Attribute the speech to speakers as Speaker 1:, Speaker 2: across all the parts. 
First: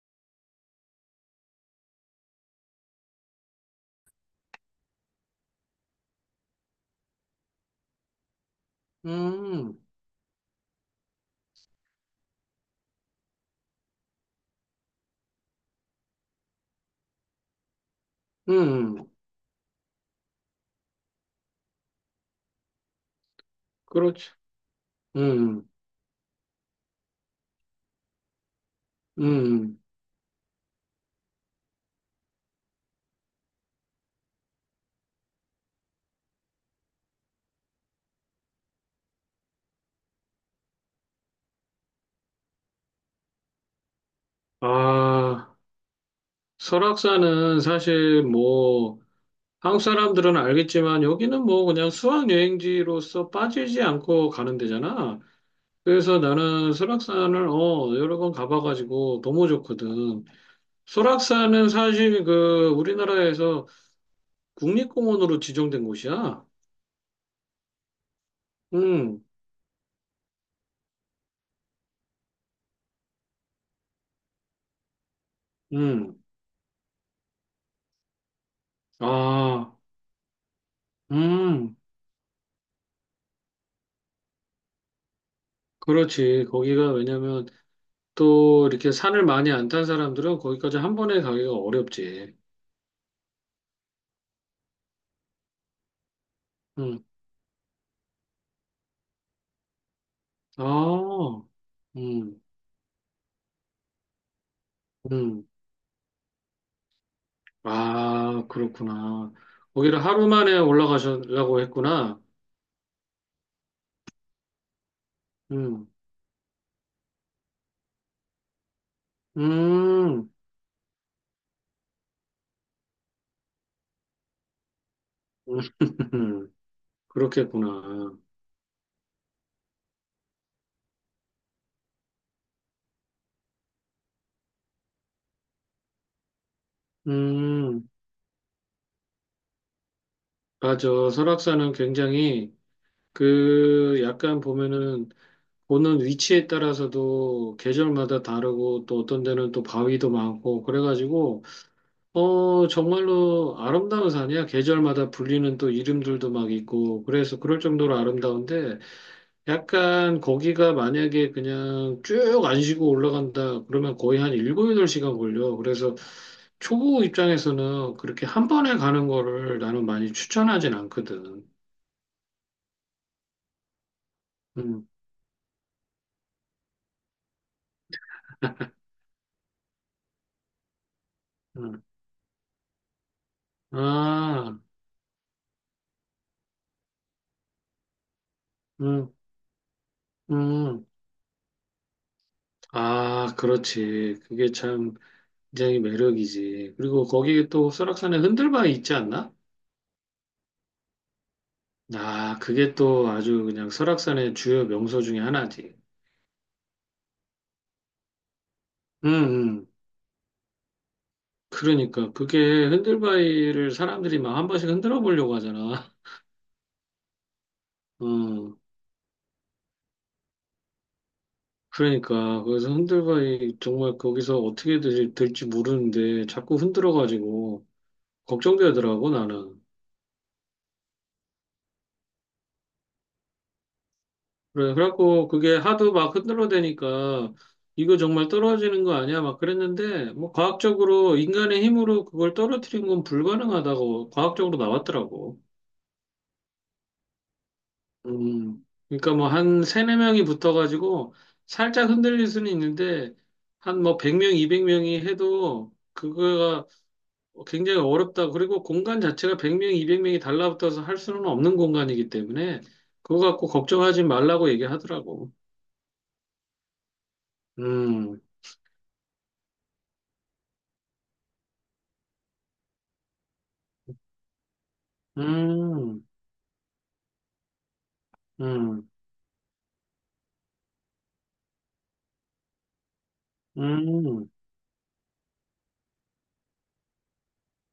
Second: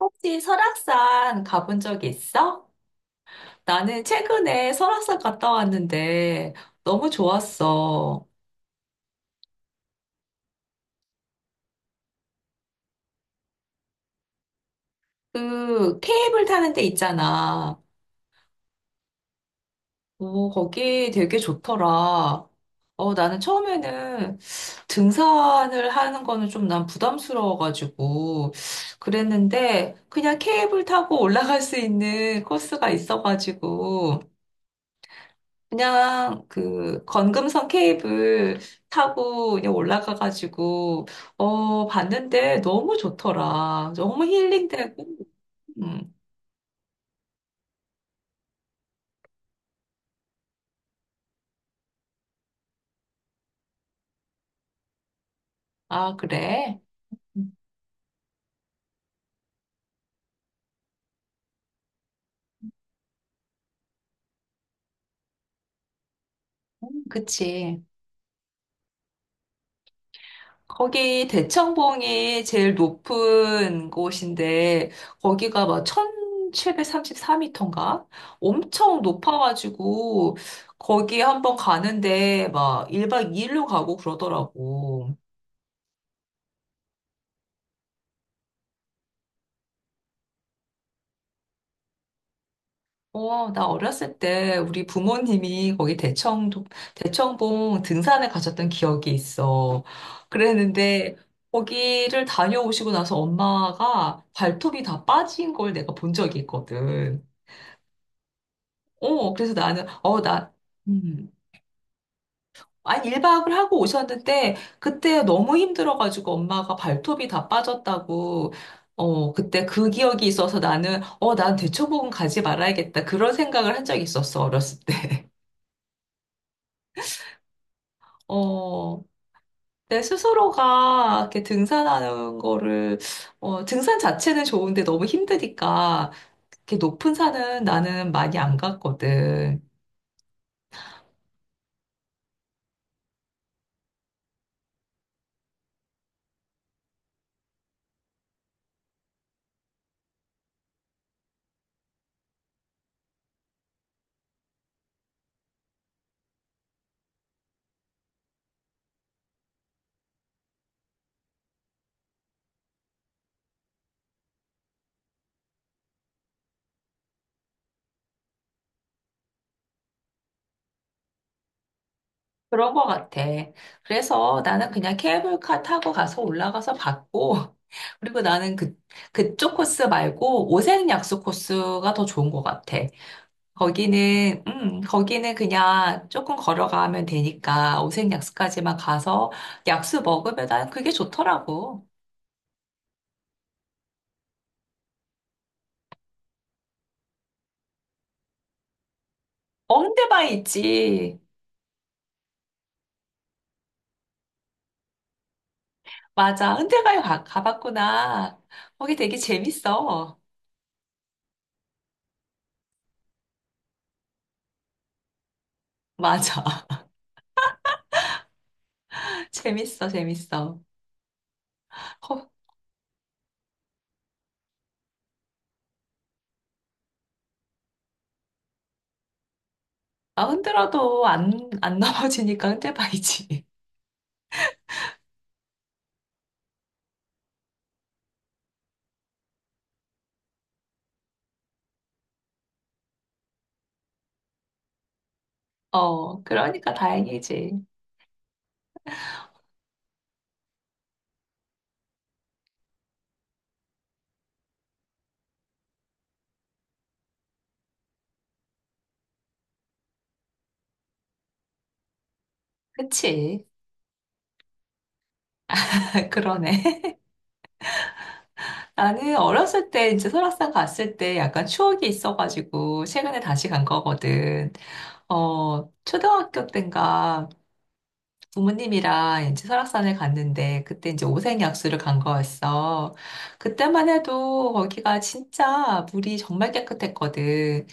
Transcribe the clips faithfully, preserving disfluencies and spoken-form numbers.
Speaker 1: 혹시 설악산 가본 적 있어? 나는 최근에 설악산 갔다 왔는데 너무 좋았어.
Speaker 2: 음,
Speaker 1: 그 케이블 타는 데 있잖아.
Speaker 2: 음,
Speaker 1: 오, 거기 되게 좋더라. 어, 나는
Speaker 2: 그렇죠.
Speaker 1: 처음에는
Speaker 2: 음,
Speaker 1: 등산을 하는 거는 좀 난 부담스러워가지고
Speaker 2: 음.
Speaker 1: 그랬는데 그냥 케이블 타고 올라갈 수 있는 코스가 있어가지고 그냥 그 건금선 케이블 타고 그냥 올라가가지고 어 봤는데 너무 좋더라. 너무 힐링되고.
Speaker 2: 아,
Speaker 1: 음.
Speaker 2: 설악산은 사실 뭐, 한국 사람들은 알겠지만 여기는 뭐 그냥 수학여행지로서 빠지지 않고 가는 데잖아.
Speaker 1: 아
Speaker 2: 그래서 나는
Speaker 1: 그래?
Speaker 2: 설악산을
Speaker 1: 음,
Speaker 2: 어, 여러 번 가봐가지고 너무 좋거든. 설악산은 사실 그 우리나라에서 국립공원으로 지정된 곳이야.
Speaker 1: 그치.
Speaker 2: 음,
Speaker 1: 거기 대청봉이 제일 높은 곳인데 거기가 막
Speaker 2: 음.
Speaker 1: 천칠백삼십사 미터인가? 엄청
Speaker 2: 아,
Speaker 1: 높아가지고 거기 한번
Speaker 2: 음.
Speaker 1: 가는데 막 일 박 이 일로 가고 그러더라고.
Speaker 2: 그렇지. 거기가 왜냐면 또 이렇게 산을 많이 안 탄 사람들은 거기까지 한 번에 가기가 어렵지.
Speaker 1: 어, 나 어렸을 때 우리 부모님이 거기 대청,
Speaker 2: 응.
Speaker 1: 대청봉 등산을 가셨던 기억이 있어. 그랬는데
Speaker 2: 아,
Speaker 1: 거기를
Speaker 2: 음,
Speaker 1: 다녀오시고 나서 엄마가 발톱이 다
Speaker 2: 음.
Speaker 1: 빠진 걸 내가 본 적이 있거든.
Speaker 2: 아,
Speaker 1: 어,
Speaker 2: 그렇구나.
Speaker 1: 그래서 나는,
Speaker 2: 거기를
Speaker 1: 어,
Speaker 2: 하루
Speaker 1: 나,
Speaker 2: 만에
Speaker 1: 음.
Speaker 2: 올라가려고 했구나.
Speaker 1: 아니, 일 박을 하고 오셨는데 그때 너무
Speaker 2: 음,
Speaker 1: 힘들어가지고 엄마가 발톱이 다 빠졌다고 어,
Speaker 2: 음,
Speaker 1: 그때 그 기억이
Speaker 2: 음.
Speaker 1: 있어서 나는, 어, 난 대청봉은 가지 말아야겠다. 그런 생각을 한 적이 있었어, 어렸을 때.
Speaker 2: 그렇겠구나.
Speaker 1: 어, 내 스스로가 이렇게 등산하는 거를, 어, 등산 자체는 좋은데 너무 힘드니까, 이렇게 높은 산은
Speaker 2: 음,
Speaker 1: 나는 많이 안 갔거든.
Speaker 2: 맞아. 설악산은 굉장히 그 약간 보면은 보는 위치에 따라서도 계절마다 다르고 또 어떤 데는 또 바위도 많고 그래가지고 어, 정말로 아름다운 산이야. 계절마다 불리는 또 이름들도 막 있고, 그래서 그럴 정도로 아름다운데, 약간 거기가 만약에 그냥 쭉 안 쉬고 올라간다, 그러면 거의 한 일곱, 여덟 시간 걸려. 그래서 초보 입장에서는 그렇게 한 번에 가는 거를 나는 많이 추천하진 않거든.
Speaker 1: 그런 거 같아. 그래서 나는
Speaker 2: 음,
Speaker 1: 그냥 케이블카 타고 가서 올라가서 봤고, 그리고 나는 그, 그쪽 코스 말고 오색약수
Speaker 2: 음.
Speaker 1: 코스가 더 좋은 것 같아. 거기는,
Speaker 2: 아,
Speaker 1: 음, 거기는 그냥 조금 걸어가면 되니까 오색약수까지만
Speaker 2: 음,
Speaker 1: 가서 약수 먹으면 난
Speaker 2: 음.
Speaker 1: 그게 좋더라고.
Speaker 2: 아, 그렇지. 그게 참 굉장히 매력이지. 그리고 거기에 또 설악산에 흔들바위 있지 않나?
Speaker 1: 어, 흔대바위 있지.
Speaker 2: 아, 그게 또 아주 그냥 설악산의 주요 명소 중에 하나지.
Speaker 1: 맞아. 흔대바위 가, 가봤구나. 거기
Speaker 2: 음,
Speaker 1: 되게
Speaker 2: 음.
Speaker 1: 재밌어.
Speaker 2: 그러니까 그게 흔들바위를 사람들이 막 한 번씩 흔들어 보려고 하잖아.
Speaker 1: 맞아.
Speaker 2: 음.
Speaker 1: 재밌어, 재밌어. 어,
Speaker 2: 그러니까 그래서 흔들바위 정말 거기서 어떻게 될, 될지 모르는데 자꾸 흔들어 가지고 걱정되더라고 나는.
Speaker 1: 나 흔들어도 안, 안 넘어지니까 흔대바위지.
Speaker 2: 그래 그래갖고 그게 하도 막 흔들어 대니까 이거 정말 떨어지는 거 아니야? 막 그랬는데 뭐 과학적으로 인간의 힘으로 그걸 떨어뜨린 건 불가능하다고 과학적으로 나왔더라고.
Speaker 1: 어, 그러니까 다행이지.
Speaker 2: 음, 그러니까 뭐 한 세네 명이 붙어가지고 살짝 흔들릴 수는 있는데 한 뭐 백 명, 이백 명이 해도 그거가 굉장히 어렵다. 그리고 공간 자체가 백 명, 이백 명이 달라붙어서 할 수는 없는 공간이기 때문에 그거
Speaker 1: 그치?
Speaker 2: 갖고 걱정하지 말라고 얘기하더라고.
Speaker 1: 그러네.
Speaker 2: 음,
Speaker 1: 나는 어렸을 때 이제 설악산 갔을 때 약간 추억이 있어가지고 최근에 다시 간 거거든. 어,
Speaker 2: 음,
Speaker 1: 초등학교 때인가
Speaker 2: 음,
Speaker 1: 부모님이랑 이제 설악산을 갔는데 그때 이제 오색약수를 간 거였어. 그때만
Speaker 2: 음,
Speaker 1: 해도 거기가 진짜 물이 정말 깨끗했거든.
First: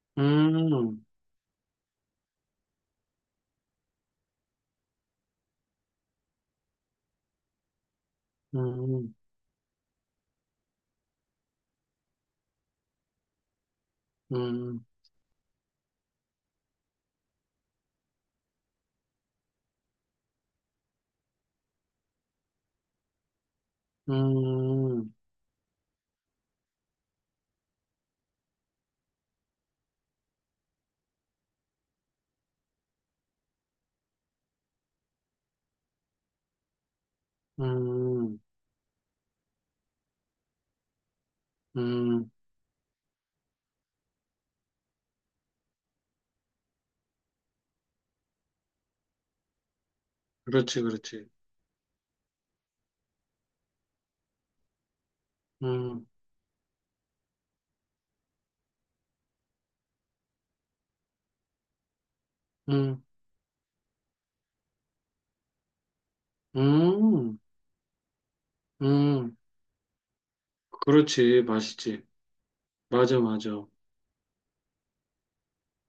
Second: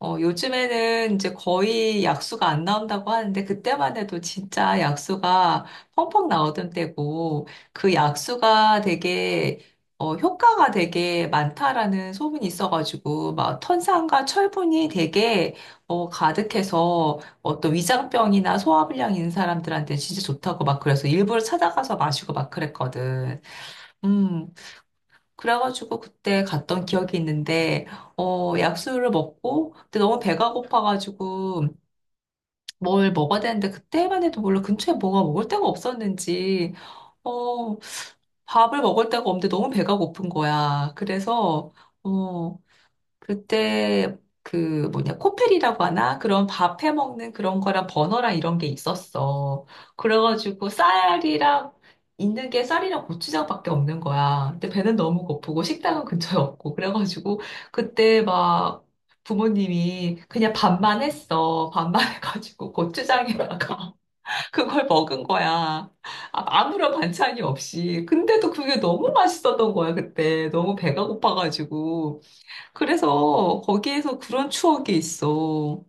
Speaker 1: 어,
Speaker 2: 음, 음,
Speaker 1: 요즘에는 이제 거의 약수가 안 나온다고 하는데, 그때만 해도 진짜 약수가 펑펑 나오던 때고, 그 약수가
Speaker 2: 음,
Speaker 1: 되게, 어, 효과가 되게 많다라는 소문이 있어가지고, 막 탄산과
Speaker 2: 음,
Speaker 1: 철분이 되게, 어, 가득해서, 어떤 위장병이나 소화불량 있는 사람들한테 진짜 좋다고 막 그래서 일부러 찾아가서 마시고 막 그랬거든. 음,
Speaker 2: 음,
Speaker 1: 그래가지고 그때 갔던 기억이 있는데, 어, 약수를 먹고, 근데 너무 배가 고파가지고 뭘 먹어야 되는데, 그때만 해도 몰라 근처에 뭐가 먹을 데가 없었는지, 어,
Speaker 2: 음,
Speaker 1: 밥을 먹을 데가 없는데 너무 배가 고픈 거야. 그래서,
Speaker 2: 음.
Speaker 1: 어, 그때 그 뭐냐 코펠이라고 하나 그런 밥 해 먹는 그런 거랑 버너랑 이런 게 있었어. 그래가지고
Speaker 2: 그렇지, 그렇지.
Speaker 1: 쌀이랑 있는 게 쌀이랑 고추장밖에 없는 거야. 근데 배는 너무 고프고 식당은
Speaker 2: 음,
Speaker 1: 근처에 없고 그래가지고 그때 막 부모님이 그냥 밥만 했어. 밥만 해가지고
Speaker 2: 음.
Speaker 1: 고추장에다가 그걸 먹은 거야. 아- 아무런
Speaker 2: 음.
Speaker 1: 반찬이 없이. 근데도 그게 너무
Speaker 2: 음,
Speaker 1: 맛있었던 거야, 그때. 너무 배가
Speaker 2: 그렇지. 맛있지.
Speaker 1: 고파가지고.
Speaker 2: 맞아, 맞아.
Speaker 1: 그래서 거기에서 그런 추억이 있어.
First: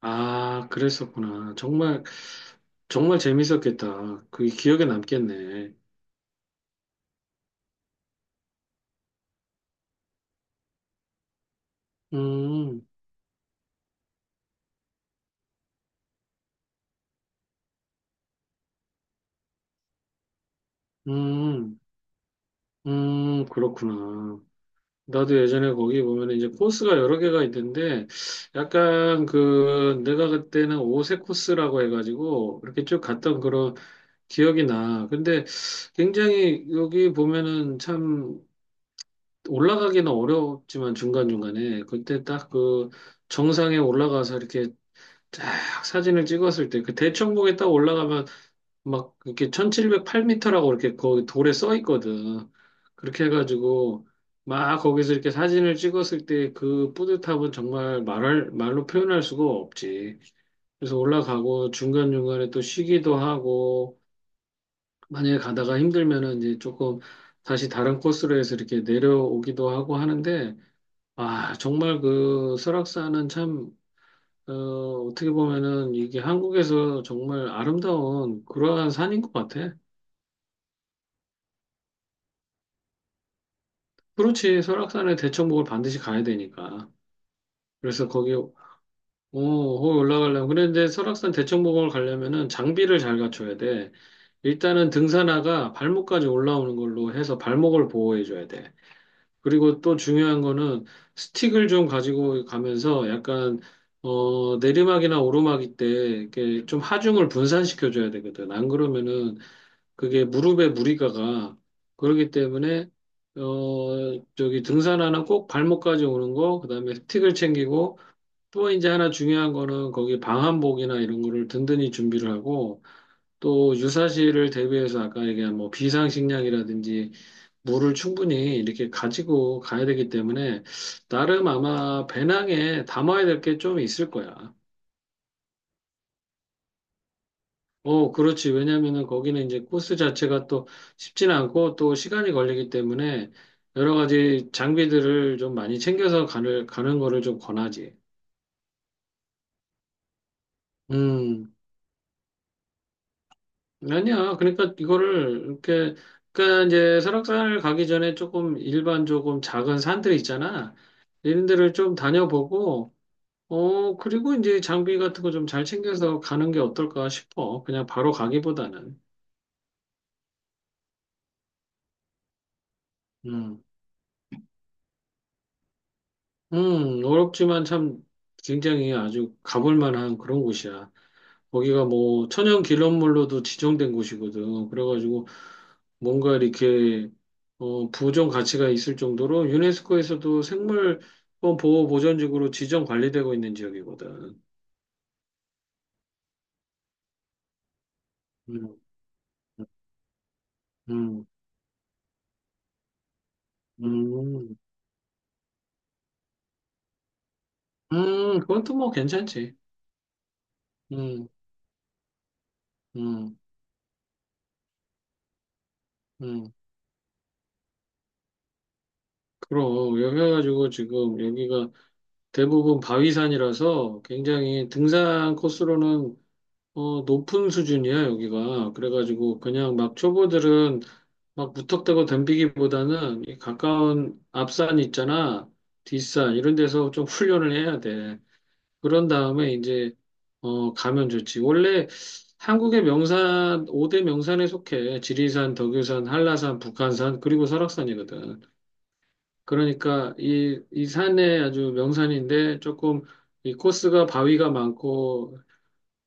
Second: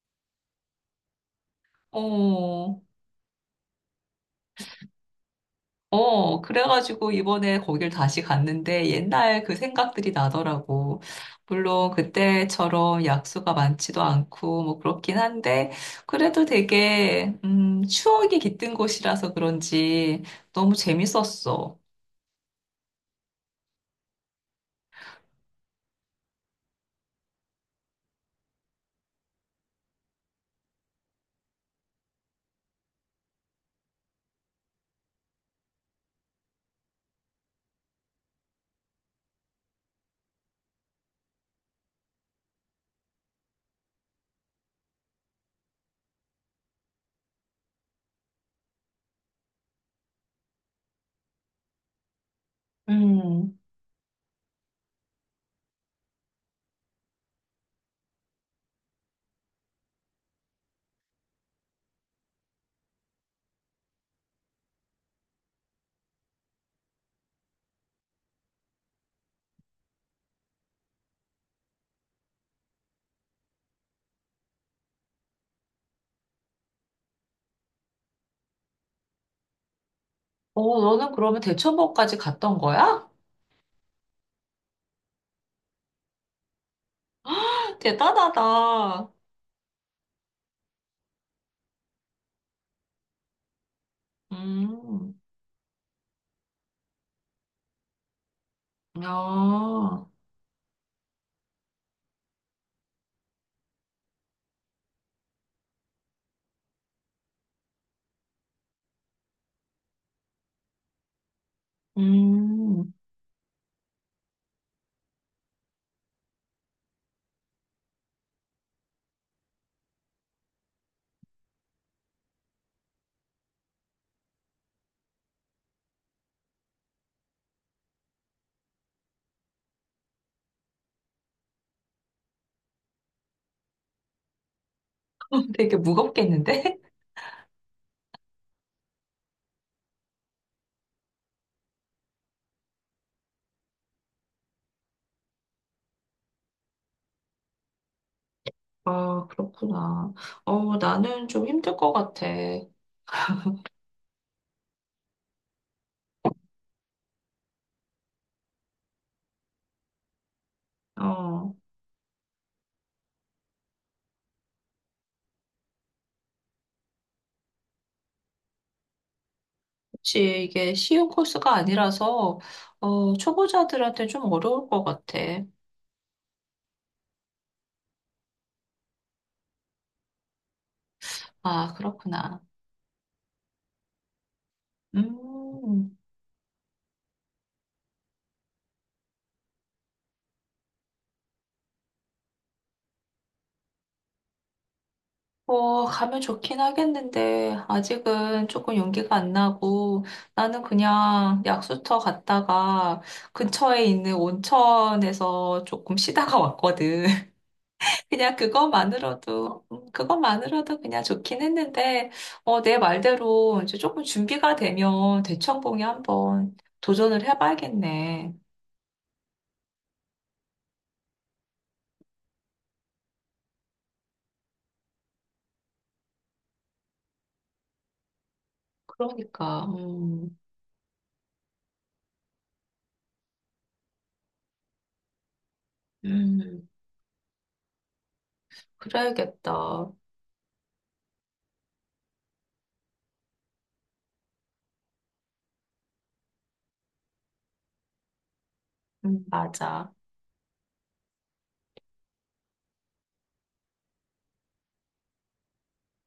Speaker 2: 아, 그랬었구나. 정말,
Speaker 1: 어,
Speaker 2: 정말 재밌었겠다. 그게 기억에 남겠네.
Speaker 1: 어, 그래가지고 이번에 거길 다시 갔는데 옛날 그 생각들이 나더라고. 물론
Speaker 2: 음,
Speaker 1: 그때처럼 약수가 많지도 않고 뭐 그렇긴 한데 그래도 되게, 음, 추억이 깃든 곳이라서 그런지 너무 재밌었어.
Speaker 2: 음, 음, 그렇구나. 나도 예전에 거기 보면 이제 코스가 여러 개가 있는데, 약간 그, 내가 그때는 오색 코스라고 해가지고, 이렇게 쭉 갔던 그런 기억이 나. 근데 굉장히 여기 보면은 참, 올라가기는 어렵지만 중간중간에 그때 딱 그 정상에 올라가서 이렇게 쫙 사진을 찍었을 때 그 대청봉에 딱 올라가면 막 이렇게 천칠백팔 미터라고 이렇게 거기 돌에 써 있거든. 그렇게
Speaker 1: 음,
Speaker 2: 해가지고 막 거기서 이렇게 사진을 찍었을 때 그 뿌듯함은 정말 말할, 말로 표현할 수가 없지. 그래서 올라가고 중간중간에 또 쉬기도 하고 만약에 가다가 힘들면은 이제 조금 다시 다른 코스로 해서 이렇게 내려오기도 하고 하는데 아, 정말 그 설악산은 참, 어, 어떻게 보면은 이게 한국에서 정말 아름다운 그러한 산인 것 같아.
Speaker 1: 어, 너는 그러면 대천봉까지 갔던 거야?
Speaker 2: 그렇지, 설악산에 대청봉을 반드시 가야 되니까. 그래서 거기, 어,
Speaker 1: 대단하다.
Speaker 2: 거기 올라가려면. 그런데 설악산 대청봉을 가려면은 장비를 잘 갖춰야 돼. 일단은
Speaker 1: 음,
Speaker 2: 등산화가 발목까지 올라오는 걸로 해서 발목을 보호해줘야 돼. 그리고 또
Speaker 1: 야,
Speaker 2: 중요한 거는 스틱을 좀 가지고 가면서 약간 어 내리막이나 오르막일 때 이렇게 좀 하중을 분산시켜 줘야 되거든. 안 그러면은 그게 무릎에 무리가 가. 그렇기 때문에
Speaker 1: 음.
Speaker 2: 어 저기 등산화는 꼭 발목까지 오는 거, 그다음에 스틱을 챙기고 또 이제 하나 중요한 거는 거기 방한복이나 이런 거를 든든히 준비를 하고 또 유사시를 대비해서 아까 얘기한 뭐 비상식량이라든지 물을 충분히 이렇게 가지고 가야 되기 때문에 나름 아마 배낭에 담아야 될 게 좀 있을 거야.
Speaker 1: 되게 무겁겠는데?
Speaker 2: 어, 그렇지. 왜냐면은 거기는 이제 코스 자체가 또 쉽진 않고 또 시간이 걸리기 때문에 여러 가지 장비들을 좀 많이 챙겨서 가는, 가는 거를 좀 권하지.
Speaker 1: 아, 그렇구나. 어, 나는 좀
Speaker 2: 음.
Speaker 1: 힘들 것 같아.
Speaker 2: 아니야. 그러니까 이거를 이렇게 그러니까 이제 설악산을 가기 전에 조금 일반 조금 작은 산들 있잖아. 이런
Speaker 1: 어,
Speaker 2: 데를 좀 다녀보고 어 그리고 이제 장비 같은 거 좀 잘 챙겨서 가는 게 어떨까 싶어. 그냥 바로 가기보다는.
Speaker 1: 혹시 이게 쉬운 코스가 아니라서, 어,
Speaker 2: 음.
Speaker 1: 초보자들한테 좀 어려울 것 같아.
Speaker 2: 음, 어렵지만 참 굉장히 아주 가볼 만한 그런 곳이야.
Speaker 1: 아,
Speaker 2: 거기가 뭐
Speaker 1: 그렇구나.
Speaker 2: 천연 기념물로도 지정된 곳이거든. 그래가지고
Speaker 1: 음,
Speaker 2: 뭔가 이렇게 어, 보존 가치가 있을 정도로 유네스코에서도 생물권 보호 보전지구로 지정 관리되고 있는 지역이거든.
Speaker 1: 뭐, 가면 좋긴 하겠는데, 아직은 조금
Speaker 2: 음,
Speaker 1: 용기가 안 나고, 나는
Speaker 2: 음,
Speaker 1: 그냥 약수터 갔다가 근처에 있는
Speaker 2: 음,
Speaker 1: 온천에서 조금 쉬다가 왔거든. 그냥
Speaker 2: 음, 그건 또 뭐 괜찮지.
Speaker 1: 그것만으로도, 음, 그것만으로도 그냥
Speaker 2: 음,
Speaker 1: 좋긴 했는데, 어, 내
Speaker 2: 음,
Speaker 1: 말대로 이제 조금 준비가 되면 대청봉에
Speaker 2: 음.
Speaker 1: 한번 도전을 해봐야겠네.
Speaker 2: 그럼 여기 해가지고 지금 여기가 대부분 바위산이라서 굉장히 등산 코스로는 어, 높은 수준이야, 여기가. 그래가지고,
Speaker 1: 그러니까,
Speaker 2: 그냥 막
Speaker 1: 음,
Speaker 2: 초보들은 막 무턱대고 덤비기보다는 이 가까운 앞산 있잖아, 뒷산, 이런
Speaker 1: 음,
Speaker 2: 데서 좀 훈련을 해야 돼. 그런 다음에
Speaker 1: 그래야겠다.
Speaker 2: 이제, 어, 가면 좋지. 원래 한국의 명산, 오대 명산에 속해. 지리산, 덕유산, 한라산, 북한산, 그리고 설악산이거든.
Speaker 1: 음, 맞아.
Speaker 2: 그러니까 이, 이 산에 아주 명산인데 조금 이 코스가 바위가 많고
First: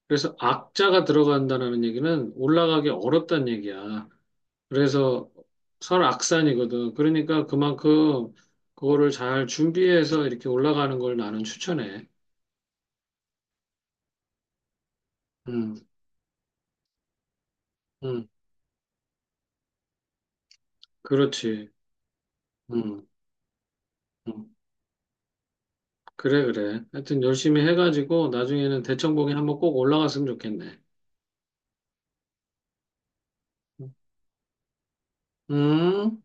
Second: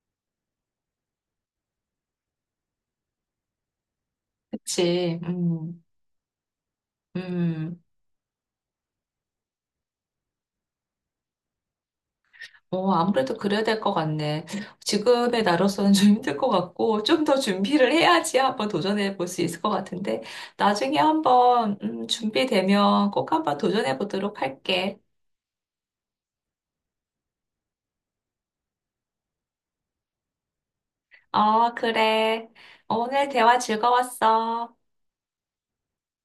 Speaker 2: 그래서 악자가 들어간다는 얘기는 올라가기 어렵다는 얘기야.
Speaker 1: 그치,
Speaker 2: 그래서
Speaker 1: 음,
Speaker 2: 설악산이거든. 그러니까
Speaker 1: 음.
Speaker 2: 그만큼 그거를 잘 준비해서 이렇게 올라가는 걸 나는 추천해.
Speaker 1: 어, 아무래도 그래야 될 것 같네. 지금의
Speaker 2: 음,
Speaker 1: 나로서는 좀 힘들 것 같고, 좀 더 준비를
Speaker 2: 음,
Speaker 1: 해야지 한번 도전해 볼 수 있을 것 같은데, 나중에
Speaker 2: 그렇지.
Speaker 1: 한번, 음,
Speaker 2: 음,
Speaker 1: 준비되면 꼭 한번 도전해 보도록
Speaker 2: 음.
Speaker 1: 할게.
Speaker 2: 그래, 그래. 하여튼 열심히 해가지고 나중에는 대청봉에 한번 꼭 올라갔으면 좋겠네.
Speaker 1: 어, 그래. 오늘 대화 즐거웠어.
Speaker 2: 음.